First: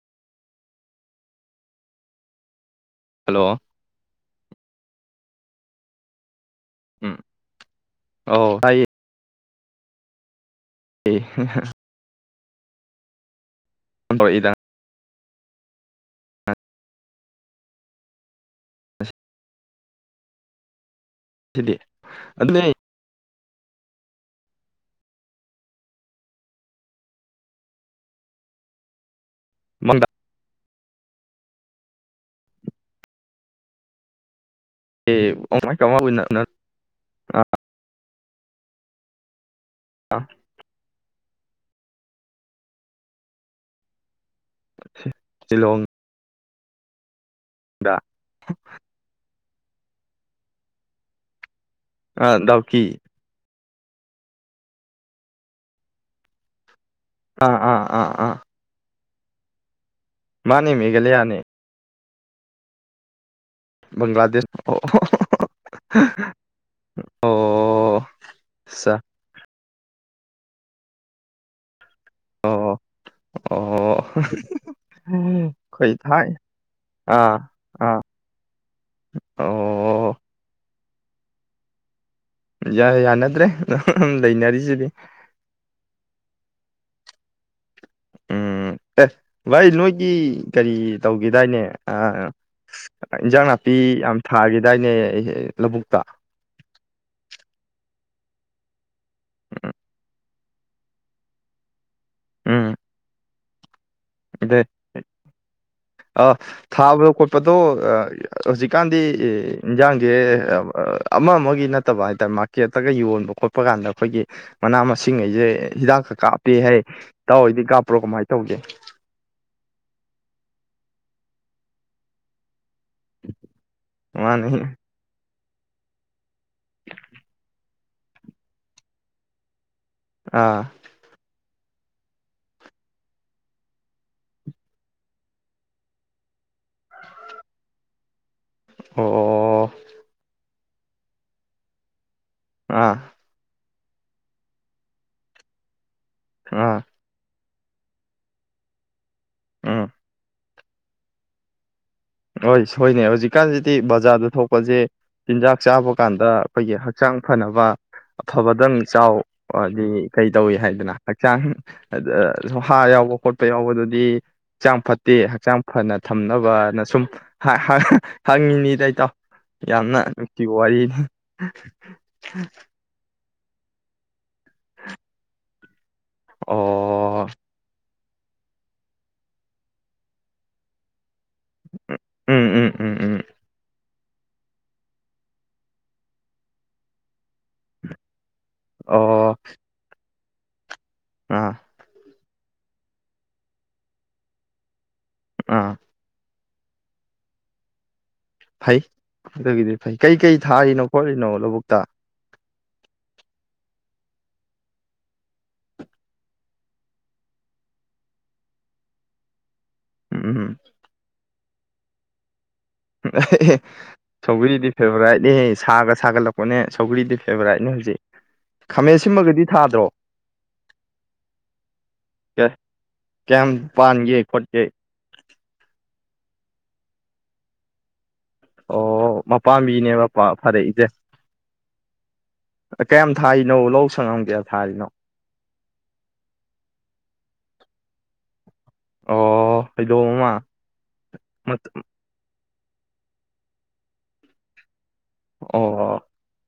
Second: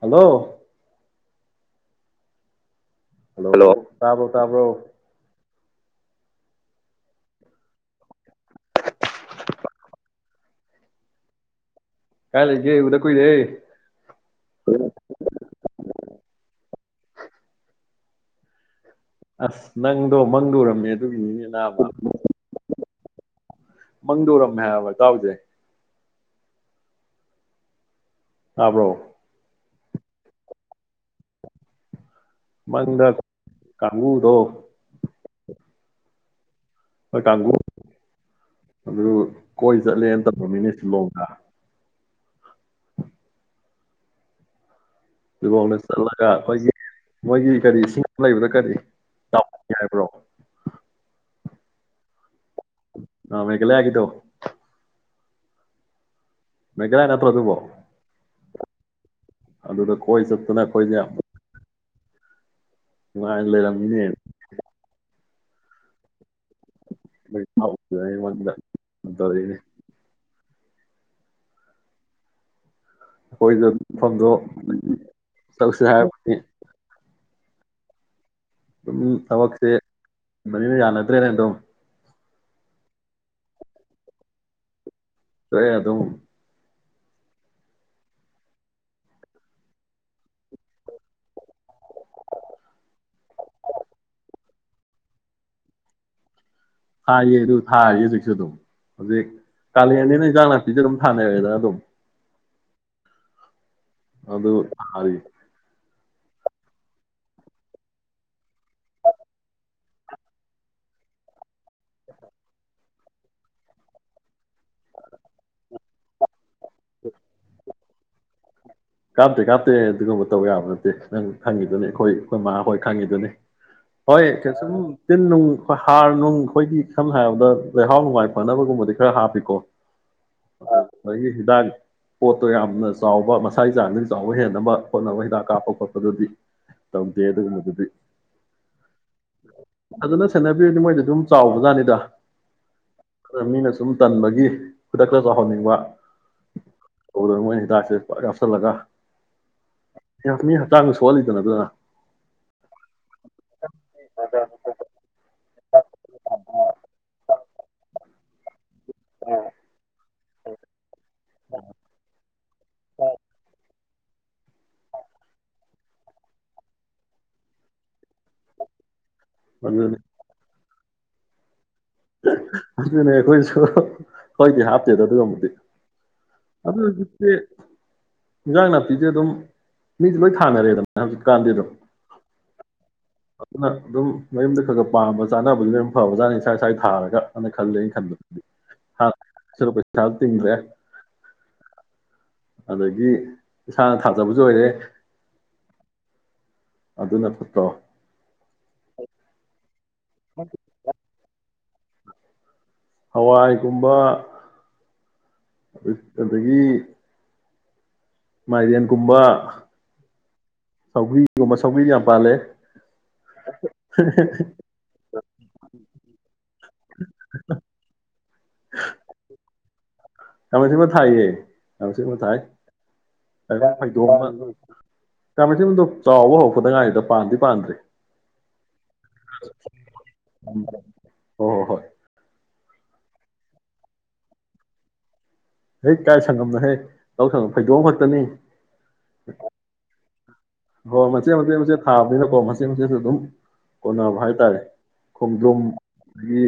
Hello hello ꯇꯥꯕ꯭ꯔꯣ ꯇꯥꯕ꯭ꯔꯣ ꯎꯝ ꯑ ꯍꯥꯏꯌꯦ ꯑꯦ ꯍꯦꯍꯦ ꯀꯥꯏ ꯂꯩꯒꯦ ꯎꯗ ꯀꯨꯏꯔꯦ꯫ ꯑꯝꯕꯣ ꯏꯗ ꯑꯁ, ꯅꯪꯗꯣ ꯃꯪꯗ ꯎꯔꯝꯃꯦ ꯁꯤꯗꯤ ꯑꯗꯨꯅꯦ ꯃꯪꯗꯨ ꯎꯔꯝꯃꯦ ꯍꯥꯏꯕ ꯏꯇꯥꯎꯖꯦ ꯇꯥꯕ꯭ꯔꯣ ꯃꯪꯗ ꯃꯪꯗ ꯀꯥꯡꯕꯨꯗꯣ ꯑꯦ ꯑꯣ ꯀꯃꯥꯏ ꯀꯃ ꯎꯟꯅ ꯎꯅ ꯍꯣꯏ ꯀꯥꯡꯒꯨ ꯑꯗꯨꯣ ꯀꯣꯏ ꯆꯠꯂꯦꯅ ꯇꯧꯔꯃꯤꯅꯦ ꯁꯤꯂꯣꯡ ꯑ ꯂꯨꯍꯣꯡꯅ ꯁꯤꯂꯣꯡꯗ ꯆꯠꯂꯒ ꯍꯣꯏꯖꯦ ꯃꯣꯏꯒꯤ ꯀꯔꯤ ꯏꯁꯤꯡ ꯂꯩꯕꯗ ꯀꯔꯤ, ꯇꯥꯎ ꯌꯥꯔꯕ꯭ꯔꯣ ꯑ ꯗꯚ ꯊꯤ ꯏꯜꯂ ꯍꯥꯏꯒꯦ ꯇꯧ ꯃꯦꯘ ꯒꯥꯂꯥ ꯅꯠꯇ꯭ꯔꯣ ꯑꯥ ꯑꯗꯨꯕꯣ ꯑꯥ ꯑꯗꯨꯗ ꯀꯣꯏ ꯆꯠꯇꯅ ꯑꯩꯈꯣꯏꯁꯦ ꯃꯥꯅꯤꯃꯤꯒ ꯌꯥꯝ ꯌꯥꯅꯤ ꯅꯨꯡꯉꯥꯏꯅ ꯂꯩꯔꯝꯃꯤꯅꯦ ꯕꯪꯒ꯭ꯂꯥꯗꯦꯁ ꯑꯣꯍꯣ ꯍꯣ [unintelligible] ꯃꯩꯐꯥꯎꯅꯩ ꯃꯪꯗ ꯑꯆꯥ ꯃꯇꯜꯂꯤꯅꯦ ꯑꯣ ꯑꯩꯈꯣꯏꯗ ꯑꯣ ꯐꯝꯗꯣ ꯆꯧꯁꯤ ꯑꯩꯈꯣꯏ ꯊꯥꯏ ꯍꯥꯏꯔꯕꯅꯤ ꯑꯥ ꯑꯗꯨꯝ ꯑꯣ ꯊꯕꯛꯁꯦꯕꯅꯤꯅ ꯌꯥꯅ ꯃꯠꯇ꯭ꯔꯦ ꯅꯦ ꯗꯨꯝ ꯌꯥꯅꯗ꯭ꯔꯦ ꯂꯩꯅꯔꯤꯁꯤꯗꯤ ꯂꯣꯏꯔꯦ ꯑꯗꯨꯝ ꯎꯝ ꯑꯦ ꯚꯥꯏ ꯅꯣꯏꯒꯤ ꯀꯔꯤ ꯇꯧꯒꯤꯗꯥꯏꯅꯦ ꯑ ꯏꯟꯖꯥꯡ ꯅꯥꯄꯤ ꯌꯥꯝ ꯊꯥꯒꯦꯗꯥꯏꯅꯦ ꯑꯍꯦ ꯂꯧꯕꯨꯛꯇ ꯊꯥꯏꯌꯦ ꯑꯗꯨ ꯊꯥꯌꯦ ꯍꯧꯖꯤꯛꯁꯨ ꯑꯗꯨꯝ ꯍꯧꯖꯤꯛ ꯀꯥꯂ ꯑꯅꯤ ꯅꯖꯥꯡꯅꯥꯛꯄꯤꯁꯨ ꯑꯗꯨꯝ ꯊꯥꯅ ꯑꯗꯨꯝ ꯎꯝ ꯑꯗꯨ ꯑꯗꯩ ꯊꯥꯔꯤ ꯑ ꯊꯥꯕꯗ ꯈꯣꯠꯄꯗꯣ ꯍꯧꯖꯤꯛꯀꯥꯟꯗꯤ ꯏꯟꯖꯥꯡꯁꯦ ꯑꯃ ꯑꯃꯒꯤ ꯅꯠꯇꯕ ꯍꯥꯏꯇꯥꯔꯦ ꯃꯥꯔꯀꯦꯠꯇꯒ ꯌꯣꯟꯕ ꯈꯣꯠꯄ ꯀꯥꯟꯗ ꯑꯩꯈꯣꯏꯒꯤ ꯃꯅꯥ ꯃꯁꯤꯡꯈꯩꯁꯦ ꯍꯤꯗꯥꯛꯀ ꯀꯥꯞꯄꯦ ꯍꯥꯏ ꯇꯥꯎꯗꯤ ꯀꯥꯞꯄ꯭ꯔꯣ ꯀꯃꯥꯏꯅ ꯇꯧꯒꯦ ꯀꯥꯞꯇꯦ ꯀꯥꯞꯇꯦ ꯑꯗꯨꯒꯨꯝꯕ ꯇꯧꯕ ꯌꯥꯕ ꯅꯠꯇꯦ ꯅꯪ ꯈꯪꯉꯤꯗꯨꯅꯤ ꯑꯩꯈꯣꯏ ꯑꯩꯈꯣꯏ ꯃꯥ ꯍꯣꯏ ꯈꯥꯡꯉꯤꯗꯨꯅꯤ ꯍꯣꯏ ꯃꯥꯅ ꯀꯩꯅ ꯁꯨꯝ ꯇꯤꯟ ꯅꯨꯡ ꯍꯔ ꯅꯅꯨꯡ ꯑꯩꯈꯣꯏꯗꯤ ꯁꯝꯅ ꯍꯥꯏꯔꯕꯗ ꯂꯩꯍꯥꯎ ꯅꯨꯡꯉꯥꯏ ꯐꯅꯕꯒꯨꯝꯕꯗꯤ ꯈꯔ ꯍꯥꯞꯄꯤꯀꯣ ꯑꯥ ꯑ ꯄꯣꯠꯇꯣ ꯌꯥꯝꯅ ꯆꯥꯎꯕ ꯏꯁꯥꯒꯤ ꯆꯥꯡꯗꯒꯤ ꯆꯥꯎꯕ ꯍꯦꯟꯅꯕ ꯈꯣꯠꯅꯕ ꯍꯤꯗꯥꯛ ꯀꯥꯞꯄ ꯈꯣꯠꯄꯗꯨꯗꯤ ꯇꯧꯗꯦ ꯑꯗꯨꯒꯨꯝꯕꯗꯨꯗꯤ ꯑꯣ ꯑꯗꯨꯅ ꯆꯂ ꯑꯗꯨꯏꯗꯤ ꯃꯣꯏꯗꯤ ꯑꯗꯨꯝ ꯆꯥꯎꯕꯖꯥꯠꯅꯤꯗ ꯑꯥ ꯈꯔ ꯃꯤꯅꯁꯨ ꯁꯨꯝ ꯇꯟꯕꯒꯤ ꯈꯨꯗꯛꯇ ꯆꯥꯎꯍꯟꯅꯤꯡꯕ ꯑꯥ ꯇꯧꯕꯗꯅ ꯃꯣꯏꯅ ꯍꯤꯗꯥꯛꯁꯦ ꯄ ꯌꯥꯎꯁꯜꯂꯒ ꯎꯝ ꯃꯤ ꯍꯛꯆꯥꯡꯗ ꯁꯣꯛꯍꯜꯂꯤꯗꯅ ꯑꯗꯨꯅ ꯍꯣꯏ ꯁꯣꯏꯅꯦ ꯍꯧꯖꯤꯛꯀꯥꯟꯁꯤꯗꯤ ꯕꯖꯥꯔꯗ ꯊꯣꯛꯄꯁꯦ ꯆꯤꯟꯖꯥꯛ ꯆꯥꯕ ꯀꯥꯟꯗ ꯑꯩꯈꯣꯏꯒꯤ ꯍꯛꯆꯥꯡ ꯐꯅꯕ ꯑꯐꯕꯗꯪ ꯆꯥꯎ ꯍꯥꯏꯗꯤ ꯀꯩ ꯇꯧꯏ ꯍꯥꯏꯗꯅ ꯍꯛꯆꯥꯡ ꯍꯥꫪ ꯌꯥꯎꯕ ꯈꯣꯠꯄ ꯌꯥꯎꯕꯗꯨ ꯗꯤ ꯍꯛꯆꯥꯡ ꯐꯠꯇꯦ ꯍꯛꯆꯥꯡ ꯐꯅ ꯊꯝꯅꯕ ꯁꯨꯝ ꯍ ꯍ ꯍꯪꯉꯤꯅꯤꯗ ꯏꯇꯥꯎ ꯑꯗꯨꯅꯤ ꯌꯥꯝꯅ ꯅꯨꯡꯁꯤ ꯋꯥꯔꯤꯅꯤ ꯑꯩꯈꯣꯏꯁꯨ ꯍꯣꯏꯗꯤ ꯍꯥꯞꯇꯦꯗ ꯑꯗꯨꯒꯕꯨꯗꯤ ꯑꯗꯨ ꯑꯣ ꯍꯧꯖꯤꯛꯇꯤ ꯏꯟꯖꯥꯡ ꯅꯥꯄꯤꯁꯦ ꯑꯗꯨꯝ ꯃꯤꯁꯦ ꯂꯣꯏ ꯊꯥꯅꯔꯦꯗꯅ ꯍꯧꯖꯤꯛ ꯀꯥꯟꯗꯗꯝ ꯎꯝ ꯎꯝ ꯎꯝ ꯎꯝ ꯑꯗꯨꯅ ꯑꯗꯨꯝ ꯃꯌꯨꯝꯗ ꯈꯔ ꯈꯔ ꯄꯥꯝꯕ ꯆꯥꯅꯕꯕꯨꯗꯤ ꯑꯗꯨꯝ ꯐꯕꯖꯥꯅꯤꯩ ꯁ꯭ꯥꯏ ꯁ꯭ꯋꯥꯏꯗ ꯊꯥꯔꯒ ꯑꯗꯨꯝꯅ ꯈꯜꯂꯦ ꯑꯩꯅ ꯈꯟꯕꯗꯗꯤ [unintelligible] ꯇꯤꯡꯗꯔꯦ ꯑ ꯑꯗꯒꯤ ꯏꯁꯥꯅ ꯊꯥꯖꯕꯁꯨ ꯑꯣꯏꯔꯦ ꯑꯥ ꯑꯗꯨ ꯅ ꯐꯠꯇꯔꯣ ꯐꯥꯏ ꯀꯗꯦ ꯐꯩ ꯀꯩ ꯀꯩ ꯊꯥꯔꯤꯅꯣ ꯈꯣꯠꯂꯤꯅꯣ ꯂꯧꯕꯨꯛ ꯀꯨꯠꯇ ꯍꯋꯥꯏꯒꯨꯝꯕ ꯑꯗꯒꯤ ꯃꯥꯏꯗꯤꯟ ꯀꯨꯝꯕ ꯎꯝꯝ ꯁꯤꯒꯨꯝꯕ ꯁꯧꯕꯤ ꯌꯥꯝ ꯄꯥꯜꯂꯦ ꯁꯧꯒꯔꯤꯗꯤ ꯐꯦꯚꯣꯔꯥꯏꯠꯅꯦ ꯁꯥꯒ ꯁꯥꯒꯠꯂꯛꯄꯅꯦ ꯁꯧꯒ꯭ꯔꯤꯗꯤ ꯐꯦꯚꯣꯔꯥꯏꯠꯅꯦ ꯍꯧꯖꯤꯛ ꯈꯥꯃꯦꯟ ꯁꯤꯃꯒꯗꯤ ꯊꯥꯗ꯭ꯔꯣ ꯀꯃ ꯊꯕ ꯊꯥꯏꯌꯦ ꯀꯕ ꯊꯥꯏ ꯀꯌꯥ- ꯀꯌꯥꯝ ꯐꯗꯣꯛꯑ ꯄꯥꯟꯒꯦ ꯈꯣꯠꯀꯦ ꯀꯃ ꯊꯗ ꯆꯥꯎꯕ ꯍꯧꯧꯕꯗꯉꯥꯏꯗꯨꯗ ꯄꯥꯟꯗꯤ ꯄꯥꯟꯗ꯭ꯔꯦ ꯑꯣ ꯃꯄꯥꯝꯕꯤꯅꯦ ꯐꯔꯛꯏꯁꯦ ꯍꯣꯏ ꯍꯣꯏ ꯍꯣꯏ ꯀꯌꯥꯝ ꯊꯥꯔꯤꯅꯣ ꯂꯧ ꯁꯪꯉꯝ ꯀꯌꯥ ꯊꯥꯔꯤꯅꯣ ꯍꯦꯛ ꯀꯥꯏ ꯁꯪꯉꯝꯅꯣ ꯍꯦꯛ ꯂꯧ ꯁꯪ ꯐꯩꯗꯣꯛꯑ ꯈꯛꯇꯅꯤ ꯑꯣ ꯐꯩꯗꯣꯝ ꯑꯃ ꯍꯣꯏ ꯃꯆꯦꯠ ꯃꯆꯦ ꯃꯠ- ꯃꯆꯦꯠ ꯊꯥꯕꯅꯤꯅꯀꯣ ꯁꯨ ꯑꯗꯨꯝ ꯀꯣꯟꯅꯕ ꯍꯥꯏꯇꯥꯔꯦ ꯈꯣꯡꯗꯣꯝ ꯑꯣ ꯑꯗꯒꯤ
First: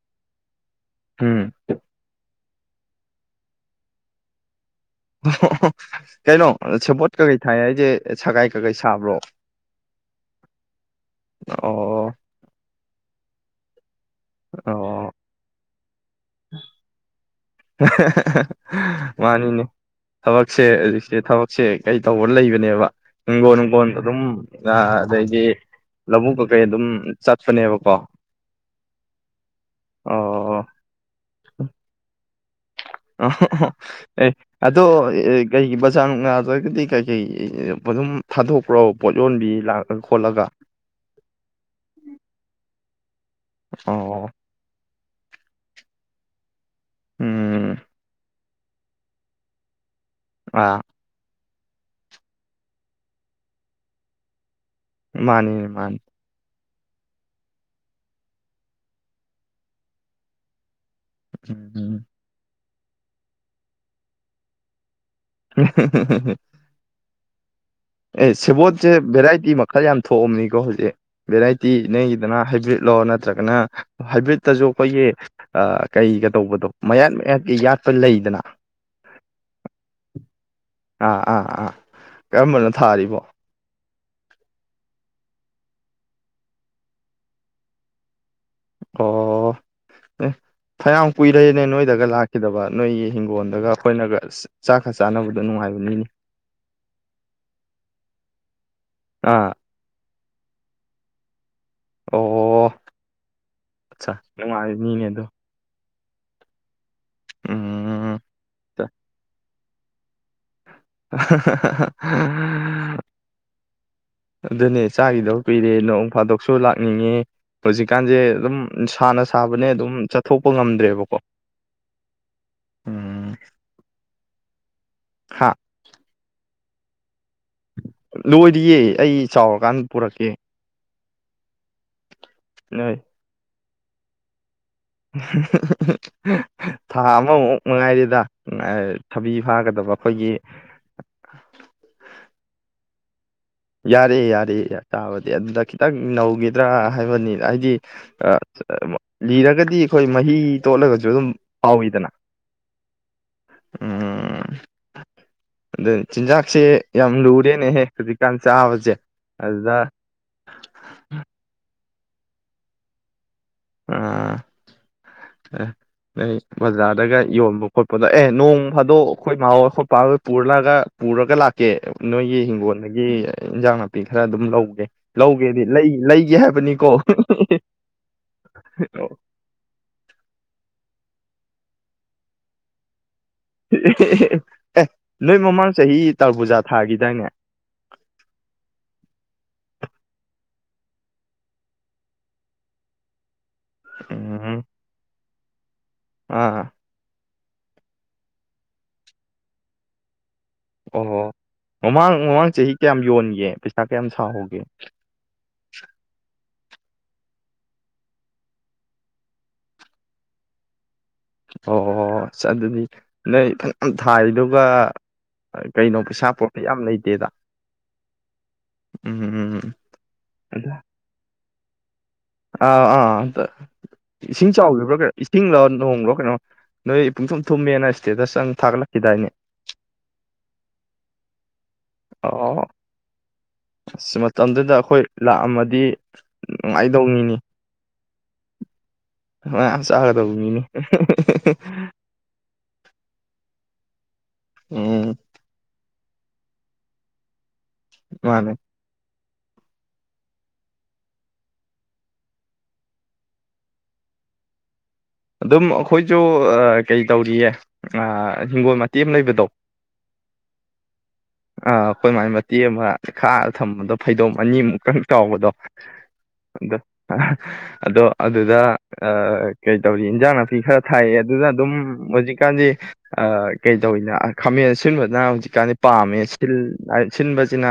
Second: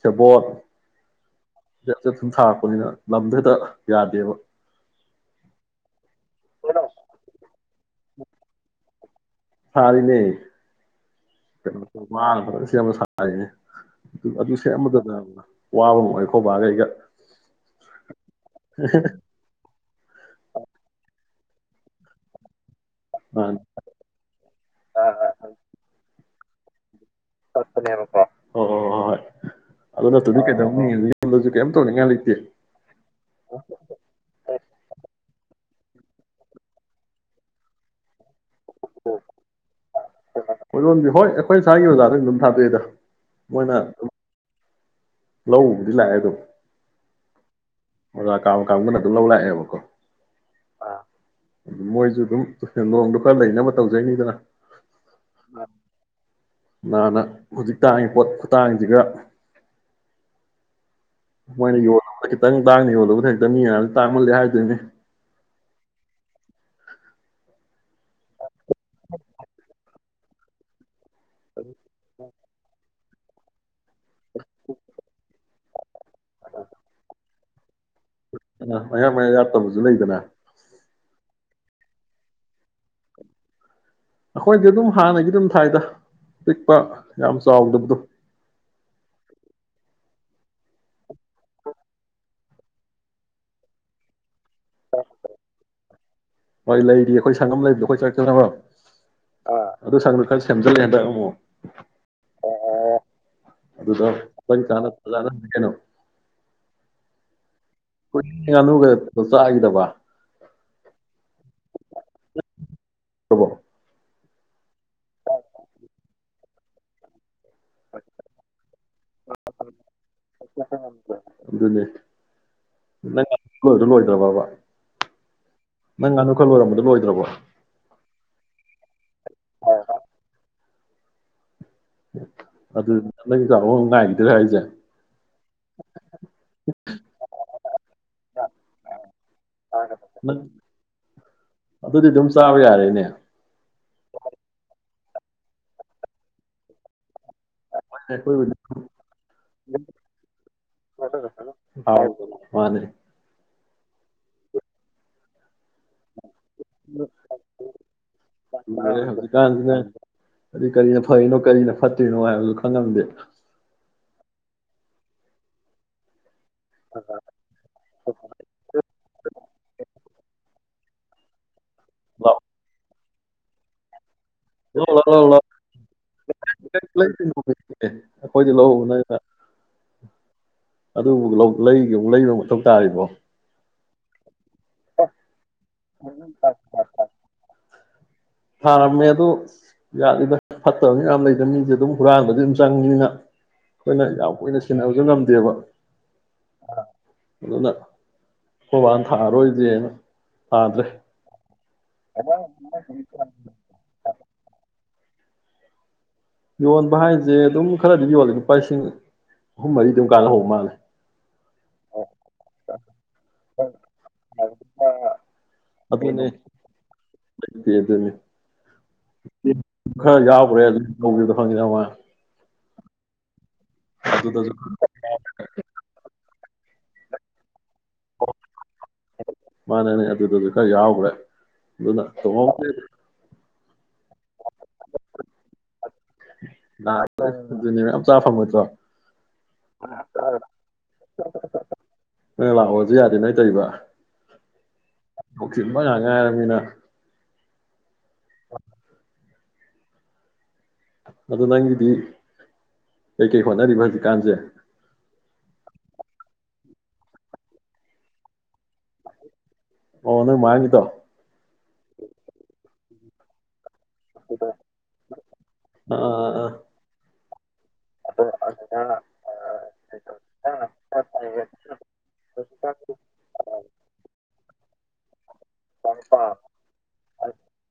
ꯆꯕꯣꯠ ꯎꯝ ꯊꯝ ꯊ ꯅ ꯂꯗ ꯌꯥꯗꯦꯕ ꯀꯩꯅꯩꯅꯣꯄꯣꯠ ꯀꯩ ꯊꯥꯏ ꯍꯥꯏꯁꯦ ꯁꯒꯥꯏ ꯀꯀꯩ ꯁꯥꯕ꯭ꯔꯣ ꯁꯥꯔꯤꯅꯦꯩꯅ ꯑꯣ ꯃꯥꯜ ꯁꯤ ꯍꯥꯏꯦ ꯑꯗꯨ ꯑꯗꯨ ꯁꯦꯝꯃꯗ ꯑꯣ ꯇꯕ ꯋꯥꯕꯝ ꯑꯣꯏꯈꯣꯕꯒ ꯑꯩꯒ ꯃꯥꯅꯤꯅꯦ ꯊꯕꯛꯁꯦ ꯍꯧꯖꯤꯛꯁꯦ ꯊꯕꯛ ꯁꯦ ꯀꯩ ꯇꯧꯕ ꯂꯩꯕꯅꯦꯕ ꯍꯤꯡꯒꯣꯜ ꯅꯍꯥꯟ ꯅꯨꯡꯒꯣꯟ ꯑꯗꯨꯝ ꯑꯗꯩꯗꯤ ꯂꯧꯕꯨꯛꯛ ꯈꯦ ꯑꯗꯨꯝ ꯆꯠꯄꯅꯦꯕꯀꯣ ꯅꯦꯕ ꯑꯣ ꯑꯣ ꯍ ꯍꯣꯏ ꯑꯗꯨꯅꯠꯇꯗꯤ ꯑꯣ ꯀꯩꯗꯧꯅꯤ ꯌꯗꯁꯨ ꯀꯩꯝ ꯇꯧꯅꯤꯡꯉꯥꯏ ꯂꯩꯇꯦ ꯑ ꯑꯗꯣ ꯀꯩꯒꯤ ꯕꯖꯥꯔ ꯅꯨꯡ ꯅꯥꯗ꯭ꯔꯒꯗꯤ ꯀꯩꯀꯩ ꯑꯗꯨꯝ ꯊꯥꯗꯣꯛꯄ ꯀ꯭ꯔꯧ ꯄꯣꯠ ꯌꯣꯟꯕꯤ ꯂꯥꯛ ꯍꯣꯏꯔꯣꯝꯕꯤ ꯍꯣꯏ ꯑꯩꯈꯣꯏ ꯏꯁꯥꯒꯤ ꯑꯣꯖꯥꯗ ꯑꯗꯨꯝ ꯊꯥꯗꯣꯛꯏꯦꯗ ꯃꯅ ꯑꯣ ꯂ ꯎꯕꯨꯗꯤ ꯂꯥꯛꯑꯦ ꯑꯗꯨꯝ ꯎꯝ ꯀꯥꯡꯥ ꯀꯥꯡꯕꯅ ꯑꯗꯨꯝ ꯂꯧ ꯂꯥꯛꯑꯦꯕꯀꯣ ꯑ ꯑꯗꯨ ꯃꯣꯏꯁꯨ ꯑꯗꯨꯝ ꯅꯣꯡꯗꯨ ꯈꯔ ꯂꯩꯅꯕ ꯇꯧꯖꯩꯅꯤꯗꯅ ꯃꯥꯅꯤꯅꯦ ꯃꯥꯅꯤ ꯅꯥꯟꯅ ꯍꯧꯖꯤꯛ ꯇꯥꯡꯉꯤ ꯄꯣꯠ ꯈꯨꯇꯥꯡꯁꯤꯒ ꯎꯝ ꯃꯅꯦ ꯎꯝ ꯌ ꯇꯥꯡꯅꯤ ꯌꯣꯜꯂꯕ ꯍꯦꯛꯇ ꯃꯤꯉ ꯇꯥꯡꯃꯜꯂꯦ ꯍꯥꯏꯗꯣꯏꯅꯦ [inaudible] ꯑꯦ ꯁꯤꯕ ꯚꯔꯥꯏꯇꯤ ꯈꯔ ꯌꯥꯝ ꯊꯣꯛꯑꯕꯅꯤꯀꯣ ꯍꯧꯖꯤꯛ ꯚꯦꯔꯥꯏꯇꯤ ꯅꯒꯤꯗꯅ ꯍꯥꯏꯕ꯭ꯔꯤꯠꯂꯣ ꯅꯠꯇ꯭ꯔ ꯅꯠꯇ꯭ꯔꯒꯅ ꯍꯥꯏꯕ꯭ꯔꯤꯠꯇꯁꯨ ꯑꯩꯈꯣꯏꯒꯤ ꯀꯩꯒ ꯇꯧꯕꯗꯣ ꯃꯌꯥꯟꯠ ꯃꯌꯥꯟ ꯏ ꯌꯥ ꯃꯌꯥꯌꯥꯝ ꯃꯌꯥ ꯌꯥꯠꯇꯕꯁꯨ ꯂꯩꯗꯅ ꯑꯥ ꯑꯥ ꯑꯥ ꯀꯔꯝꯕꯅꯣ ꯊꯥꯔꯤꯕꯣ ꯑꯩꯈꯣꯏꯗꯤ ꯑꯗꯨꯝ ꯍꯥꯟꯅꯒꯤ ꯑꯗꯨꯝ ꯊꯥꯏꯗ ꯄꯤꯛꯄ ꯌꯥꯝ ꯆꯥꯎꯗꯕꯗꯣ ꯑꯣ ꯐꯌꯥꯝ ꯀꯨꯏꯔꯦꯅꯦ ꯅꯣꯏꯗꯒ ꯂꯥꯛꯈꯤꯗꯕ ꯅꯣꯏꯒꯤ ꯍꯤꯡꯒꯣꯜꯗꯒ ꯑꯩꯈꯣꯏꯅꯒ ꯆꯥꯛꯀ ꯆꯥꯅꯕꯗꯣ ꯅꯨꯡꯉꯥꯏꯕꯅꯤꯅꯤ ꯃꯣꯏ ꯂꯩꯔꯤ ꯑꯩꯈꯣꯏ ꯁꯪꯉꯝ ꯂꯩꯕꯗꯣ ꯑꯩꯈꯣꯏ ꯆꯛꯇ ꯑꯥ ꯑꯗꯨ ꯆꯣ ꯑꯣ ꯑꯗꯨꯗ ꯑꯠꯆꯥ ꯑꯟ ꯀꯥꯅ ꯅꯨꯡꯉꯥꯏꯕꯅꯤꯅꯦ ꯐꯥꯅ ꯑꯗꯣ ꯍꯅꯣ ꯎꯝ ꯅ ꯍꯥꯏ ꯕ ꯍꯥ ꯍꯥ ꯍꯥ ꯈꯪꯕ꯭ꯔꯣ ꯍꯥ ꯑꯗꯨꯅꯦ ꯆꯥꯈꯤꯗꯧ ꯄꯤꯔꯦ ꯅꯣꯡ ꯐꯥꯗꯣꯛꯁꯨ ꯂꯥꯛꯅꯤꯡꯉꯦ ꯍꯧꯖꯤꯛꯀꯥꯟꯁꯦ ꯑꯗꯨꯝ ꯁꯥꯅ ꯁꯥꯕꯅꯦ ꯑꯗꯨꯝ ꯆꯠꯊꯣꯛꯄ ꯉꯝꯗ꯭ꯔꯦꯕꯀꯣ ꯑꯗꯨꯅꯦ ꯎꯝ ꯃꯒꯅ ꯋꯥꯈꯜ ꯑꯣꯏꯔꯝꯕꯗꯨ ꯂꯣꯏꯗ꯭ꯔꯕꯣ ꯂꯣꯏꯗꯤꯌꯦ ꯑꯩ ꯆꯥꯎꯔꯀꯥꯟꯗ ꯄꯨꯔꯛꯀꯦ ꯑꯗꯨ ꯅꯣꯏ ꯅꯒ ꯉꯥꯏꯈꯤꯗ꯭ꯔꯦ ꯍꯥꯏꯁꯦ ꯊꯥ ꯑꯃꯃꯨꯛ ꯃꯉꯥꯏꯔꯤꯗ ꯊꯕꯤ ꯐꯥꯒꯗꯕ ꯑꯩꯈꯣꯏꯒꯤ ꯅꯪ ꯑꯗꯨꯗꯤ ꯑꯗꯨꯝ ꯆꯥꯕ ꯌꯥꯔꯦꯅꯦ ꯌꯥꯔꯦꯌꯦ ꯌꯥꯔꯌꯦ ꯇꯥꯕꯗꯤ ꯑꯗꯨꯗ ꯈꯤꯇꯪ ꯅꯧꯈꯤꯗ꯭ꯔꯥ ꯍꯥꯏꯕꯅꯤꯅ ꯍꯥꯏꯗꯤ ꯑꯩꯈꯣꯏꯕꯨꯗꯤ ꯂꯤꯔꯒꯗꯤ ꯑꯩꯈꯣꯏ ꯃꯍꯤ ꯇꯣꯠꯂꯒꯁꯨ ꯑꯗꯨꯝ ꯐꯥꯎꯋꯤꯗꯅ ꯍꯥꯎꯗꯅ ꯃꯥꯅꯦ ꯎꯝ ꯑ ꯆꯤꯟꯖꯥꯁꯦ ꯌꯥꯝ ꯂꯨꯔꯦꯅꯦ ꯍꯦ ꯍꯧꯖꯤꯛꯀꯥꯟꯁꯤꯅꯦ ꯑꯗꯨ ꯀꯔꯤꯅ ꯐꯩꯅꯣ ꯀꯔꯤꯅꯣ ꯐꯠꯇꯣꯏ ꯅꯨꯡꯉꯥꯏꯕꯗꯨ ꯈꯪꯉꯝꯗꯦ ꯑ ꯕꯖꯥꯔꯗꯒ ꯌꯣꯟꯕ ꯈꯣꯠꯄꯗꯣ ꯑꯦ ꯅꯣꯡ ꯐꯥꯗꯣꯛ ꯑꯩꯈꯣꯏ ꯃꯥꯣꯏ ꯈꯣꯠꯄꯣꯏ ꯄꯨꯔꯂꯒ ꯄꯨꯔꯒ ꯂꯥꯛ ꯦ ꯂꯥꯎ ꯅꯣꯏꯒꯤ ꯍꯤꯡꯒꯣꯟꯗꯦ ꯖꯅꯄꯤ ꯈꯔ ꯑꯗꯨꯝ ꯂꯧꯒꯦ ꯂꯧ ꯂꯥꯎ ꯂꯥꯎ ꯂꯥꯎ ꯂꯧꯒꯦꯗꯤ ꯂꯩꯒꯦ ꯍꯥꯏꯕꯅꯤꯀꯣ ꯂꯩꯗꯣꯏꯅꯣ ꯑꯩꯈꯣꯏꯗꯤ ꯂꯧꯍꯧꯕ ꯅꯪꯅ ꯑꯗꯨꯕꯨ ꯂꯩꯕ ꯃꯊꯧ ꯇꯥꯔꯤꯕꯣ ꯑꯦ ꯅꯣꯏ ꯃꯃꯥꯡ ꯆꯍꯤ ꯇꯔꯕꯨꯖꯥ ꯊꯥꯒꯤꯗꯥꯏꯅꯦ ꯊꯥꯔꯝꯃꯦ ꯑꯗꯨ ꯌꯥꯠꯜꯂꯤꯗ ꯐꯠꯇꯕꯅꯤ ꯃꯌꯥꯝ ꯂꯩꯗꯅ ꯃꯤꯁꯦ ꯑꯗꯨꯝ ꯍꯨꯔꯥꯟꯕꯗꯗꯤ ꯑꯗꯨꯝ ꯆꯪꯉꯤꯅꯤꯅ ꯑꯩꯈꯣꯏꯅ ꯌꯥꯝ ꯀꯨꯏꯅ ꯎꯝ ꯁꯤꯟꯅꯕꯁꯨ ꯉꯝꯗ [unintelligible] ꯑꯥ ꯑꯗꯨꯅ ꯈꯣꯏꯕꯥꯅ ꯊꯥꯔꯔꯣꯏꯁꯦꯅ ꯊꯥꯗ꯭ꯔꯦ ꯑꯣꯑꯣ ꯃꯃꯥꯡ ꯃꯃꯥꯡ ꯆꯍꯤ ꯀꯌꯥꯝ ꯌꯣꯟ ꯒꯦ ꯄꯩꯁꯥ ꯀꯌꯥꯝ ꯁꯥꯍꯧꯒꯦ ꯌꯣꯟꯕ ꯍꯥꯏꯁꯦ ꯑꯗꯨꯝ ꯈꯔꯗꯤ ꯌꯣꯜꯂꯦ ꯂꯨꯄꯥ ꯂꯤꯁꯤꯡ ꯑꯍꯨꯝ ꯃꯔꯤ ꯑꯗꯨꯝ ꯀꯥꯟꯅꯍꯧꯕ ꯃꯥꯜꯂꯦ ꯑꯣ ꯑꯗꯨꯗꯤ ꯅꯣꯏ ꯐꯅꯌꯥꯝ ꯊꯥꯔꯤꯗꯨꯒ ꯀꯩꯅꯣ ꯑꯗꯨꯅꯦ ꯄꯩꯁꯥ ꯄꯔꯣꯐꯤꯠ ꯌꯥꯝ ꯂꯩꯇꯦꯗ ꯂꯩꯇꯦ ꯑꯗꯨꯅꯤ ꯎꯝ ꯎꯝ ꯈꯔ ꯌꯥꯎꯒꯔꯦ ꯑꯗꯨꯝ [unintelligible] ꯑꯥ ꯑꯥ ꯑꯥ ꯏꯁꯤꯡ ꯑꯗꯨꯗꯁꯨ ꯆꯥꯎꯈꯤꯕ꯭ꯔꯣ ꯀꯩꯅꯣ ꯏꯁꯤꯡꯂ ꯅꯣꯡꯂꯣ ꯀꯩꯅꯣ ꯅꯣꯏ ꯄꯨꯡꯊꯨꯝ ꯊꯨꯝꯃꯦꯅ ꯏꯁꯇꯦꯇꯁ ꯑꯝ ꯊꯥꯒꯠꯂꯛꯈꯤꯗꯥꯏꯅꯦ ꯃꯥꯅꯅꯦ ꯑꯗꯨꯗꯁꯨ ꯈꯔ ꯌꯥꯎꯈ꯭ꯔꯦ ꯑꯗꯨꯅ ꯑꯣ ꯇꯣꯡꯍꯧꯗ꯭ꯔꯦꯗꯥ ꯃꯇꯝꯗꯨꯗ ꯑꯩꯈꯣꯏ ꯂꯥꯛꯑꯝꯃꯗꯤ ꯅꯥꯈ꯭ꯔꯦ ꯅꯨꯡꯉꯥꯏꯗꯧꯅꯤꯅꯦ ꯑꯗꯨꯅꯦ ꯃꯌꯥꯝ ꯐꯪꯉꯣꯏꯗ꯭ꯔꯣ ꯆꯥꯒꯗꯧꯅꯤꯅꯤ [unintelligible] ꯂꯥꯛꯑꯣꯁꯨ ꯌꯥꯗꯦ ꯅꯣꯏ ꯇꯧꯕ ꯎꯝ [unintelligible] [unintelligible] ꯃꯥꯅꯦ ꯑꯗꯨ ꯅꯪꯒꯤꯗꯤ ꯀꯩꯀꯩ ꯍꯣꯠꯅꯔꯤꯕ ꯍꯧꯖꯤꯛꯀꯥꯟꯁꯦ ꯑꯗꯨꯝ ꯑꯩꯈꯣꯏꯁꯨ ꯀꯩ ꯇꯧꯔꯤꯌꯦ ꯍꯤꯡꯒꯣꯜ ꯃꯇꯦꯛ ꯑꯃ ꯂꯩꯕꯗꯣ ꯑꯣ ꯅꯣꯏ ꯃꯥꯃꯡꯒꯤꯗꯣ ꯑꯥ ꯑꯩꯈꯣꯏ ꯃꯥꯏ ꯃꯇꯦꯛ ꯑꯃ ꯈꯥꯛꯑꯒ ꯊꯝꯕꯗꯣ ꯐꯩꯗꯣꯝ ꯑꯅꯤꯃꯨꯛꯇꯪ ꯆꯥꯎꯕꯗꯣ ꯑꯥ ꯑꯥ ꯑꯥ ꯑꯗꯨ [unintelligible] ꯑꯗꯣ ꯑꯗꯨꯗ ꯑꯥ ꯀꯩ ꯏꯟꯖꯥꯡ ꯅꯥꯄꯤ ꯈꯔ ꯊꯥꯏꯌꯦ ꯑꯗꯨꯅ ꯑꯗꯨꯝ ꯍꯧꯖꯤꯛꯀꯥꯟꯗꯤ ꯀꯩ ꯇꯧꯋꯤꯅ ꯈꯥꯃꯦꯟ ꯑꯁꯤꯟꯕꯅ ꯍꯧꯖꯤꯛ ꯀꯥꯟꯗꯤ ꯄꯥꯝꯃꯦ ꯁꯤꯟꯕꯁꯤꯅ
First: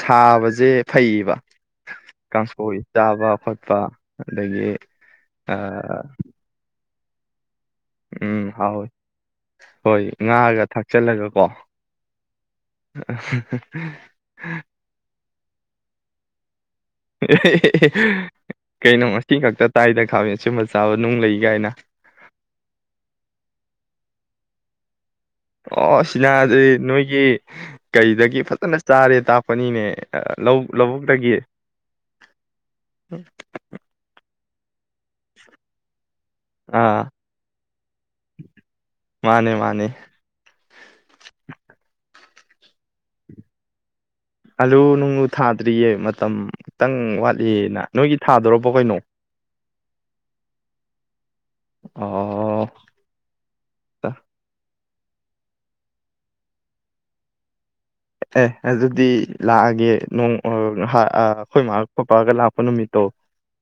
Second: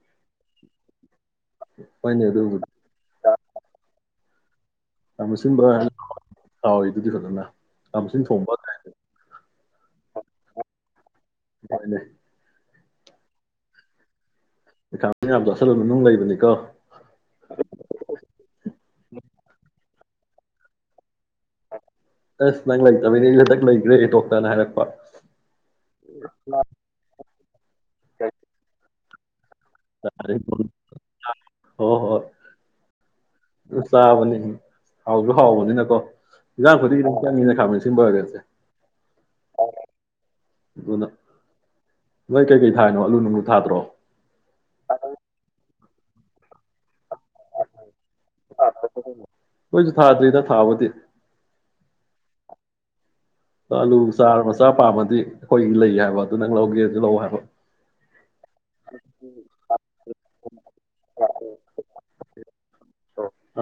ꯁꯥꯕꯁꯦ ꯐꯩꯌꯦꯕ ꯍꯣꯏꯅꯦ ꯑꯗꯨꯕꯨꯗꯤ ꯀꯥꯡꯁꯣꯏ ꯆꯥꯕ ꯈꯣꯠꯄ ꯑꯗꯗꯒꯤ ꯈꯥꯃꯦꯟ ꯑꯁꯤꯟꯕ ꯍꯥꯎꯔꯤꯗꯨꯗꯤ ꯐꯖꯅ ꯈꯥꯃꯦꯟ ꯑꯁꯤꯟ ꯎꯝ ꯊꯣꯡꯕ ꯍꯥꯎꯋꯤ ꯍꯣꯏ ꯉꯥꯒ ꯊꯥꯛꯆꯤꯜꯂꯒ ꯍꯣꯏꯅꯦ ꯑ [unintelligible] ꯌꯥꯝ ꯆꯥꯁꯜꯂꯨꯅꯨ ꯅꯨꯡ ꯂꯩꯕꯅꯤꯀꯣ ꯀꯩ ꯅꯃꯁ ꯊꯤ ꯈꯛꯇ ꯇꯥꯏꯗ ꯈꯥꯃꯦꯟ ꯑꯁꯤꯟꯕ ꯆꯥꯕ ꯅꯨꯡ ꯂꯩ ꯀꯥꯏꯅ ꯑꯁ ꯅꯪ ꯂꯩꯇꯕꯩꯅꯦ ꯑꯩ ꯍꯟꯇꯛ ꯂꯩꯈ꯭ꯔꯦ ꯗꯣꯛꯇꯔꯅ ꯍꯥꯏꯔꯛꯄ ꯍ ꯑꯣ ꯁꯤꯅꯗꯤ ꯅꯣꯏꯒꯤ ꯀꯔꯤꯗꯒꯤ ꯐꯖꯅ ꯆꯔꯦ ꯇꯥꯞ ꯇꯥꯛꯄꯅꯤꯅꯦ ꯑꯗꯩ ꯍꯣꯏ ꯂꯧꯕꯨꯛꯇꯒꯤ ꯍꯣꯏ ꯍꯝ ꯆꯥꯕꯅꯤ ꯍꯥꯎꯁꯨ ꯍꯥꯎꯕꯅꯤꯅꯀꯣ ꯏꯥꯟꯁꯥꯡ ꯈꯨꯗꯤꯡꯒꯤ ꯑꯥ ꯑꯗꯨꯝ ꯆꯪꯉꯤꯗꯅ ꯈꯥꯃꯦꯟ ꯁꯤꯟꯕꯒꯁꯦ ꯃꯥꯅꯦ ꯃꯥꯅꯦ ꯑꯗꯨꯅ ꯅꯣꯏ ꯀꯩꯀꯩ ꯊꯥꯔꯤꯅꯣ ꯑꯥꯂꯨ ꯅꯨꯡꯂꯨ ꯊꯥꯗ꯭ꯔꯣ ꯑꯜꯂꯨ ꯅꯨꯡ ꯊꯥꯗ꯭ꯔꯤꯌꯦ ꯃꯇꯝ ꯈꯤꯇꯪ ꯋꯥꯠꯂꯤꯅ ꯅꯣꯏꯒꯤ ꯊꯥꯗꯣꯔꯄꯣ ꯀꯩꯅꯣ ꯅꯣꯏꯁꯨ ꯊꯥꯗ꯭ꯔꯤꯗ ꯊꯥꯕꯗꯤ ꯑꯣ ꯆꯂꯨ ꯁꯥꯥ ꯃꯁꯥ ꯄꯥꯕꯗ ꯑꯩꯈꯣꯏꯒꯤ ꯂꯩ ꯍꯥꯏꯕ ꯑꯗꯨ ꯅꯪ ꯂꯧꯒꯦ ꯑꯗꯨ ꯂꯧꯑꯣ ꯍꯥꯏꯕ ꯑꯦ ꯑꯗꯨꯗꯤ ꯂꯥꯛꯑꯒꯦ ꯅꯣꯡ ꯑꯩꯈꯣꯏ ꯏꯃꯥ ꯄꯄꯥꯒ ꯂꯥꯛꯄ ꯅꯨꯃꯤꯠꯇꯣ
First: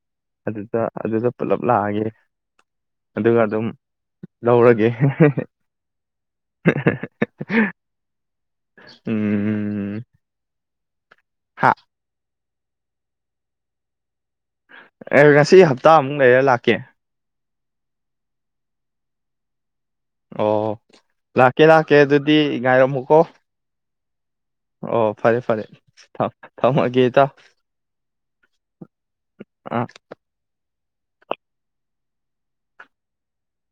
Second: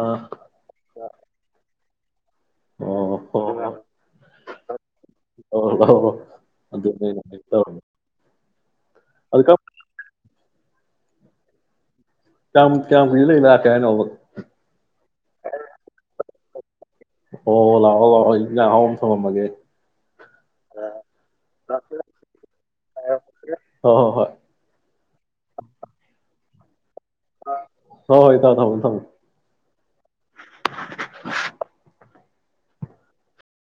ꯑꯥ ꯑꯗꯨꯗ ꯑꯗꯨꯗ ꯄꯨꯂꯞ ꯂꯥꯛꯑꯒꯦ [inaudible] ꯑꯣ ꯑꯗꯨꯒ ꯍꯣ ꯍꯣ ꯑꯗꯨꯝ ꯂꯧꯔꯒꯦ ꯂꯧꯔꯣ ꯂꯧꯔꯣ ꯑꯗꯨꯅꯦ ꯑꯩꯅ ꯍꯥꯏꯒꯦ ꯇꯧꯔꯝꯃꯤꯅꯦ ꯑꯗꯨ ꯀꯞ ꯎꯝ ꯍꯥ ꯆꯝ ꯀ ꯂꯩ ꯂꯥꯛ ꯀꯅ ꯑꯦ, ꯉꯁꯤ ꯍꯞꯇꯥꯃꯨꯛ ꯂꯩꯔ ꯂꯥꯛꯀꯦ ꯑꯣ ꯂꯑꯣ ꯂꯥꯎꯑꯣ ꯏꯝ ꯁ ꯃꯃꯦ ꯑꯣ ꯂꯥꯛꯀꯦ ꯂꯥꯛꯀꯦ ꯑꯗꯨꯗꯤ ꯉꯥꯏꯔꯝꯃꯨꯀꯣ ꯍꯣꯏ ꯍꯣꯏ ꯍꯣꯏ ꯑꯣ ꯐꯔꯦ ꯐꯔꯦ ꯊꯝꯃꯒꯦ ꯏꯇꯥꯎ [unintelligible] ꯑ [inaudible]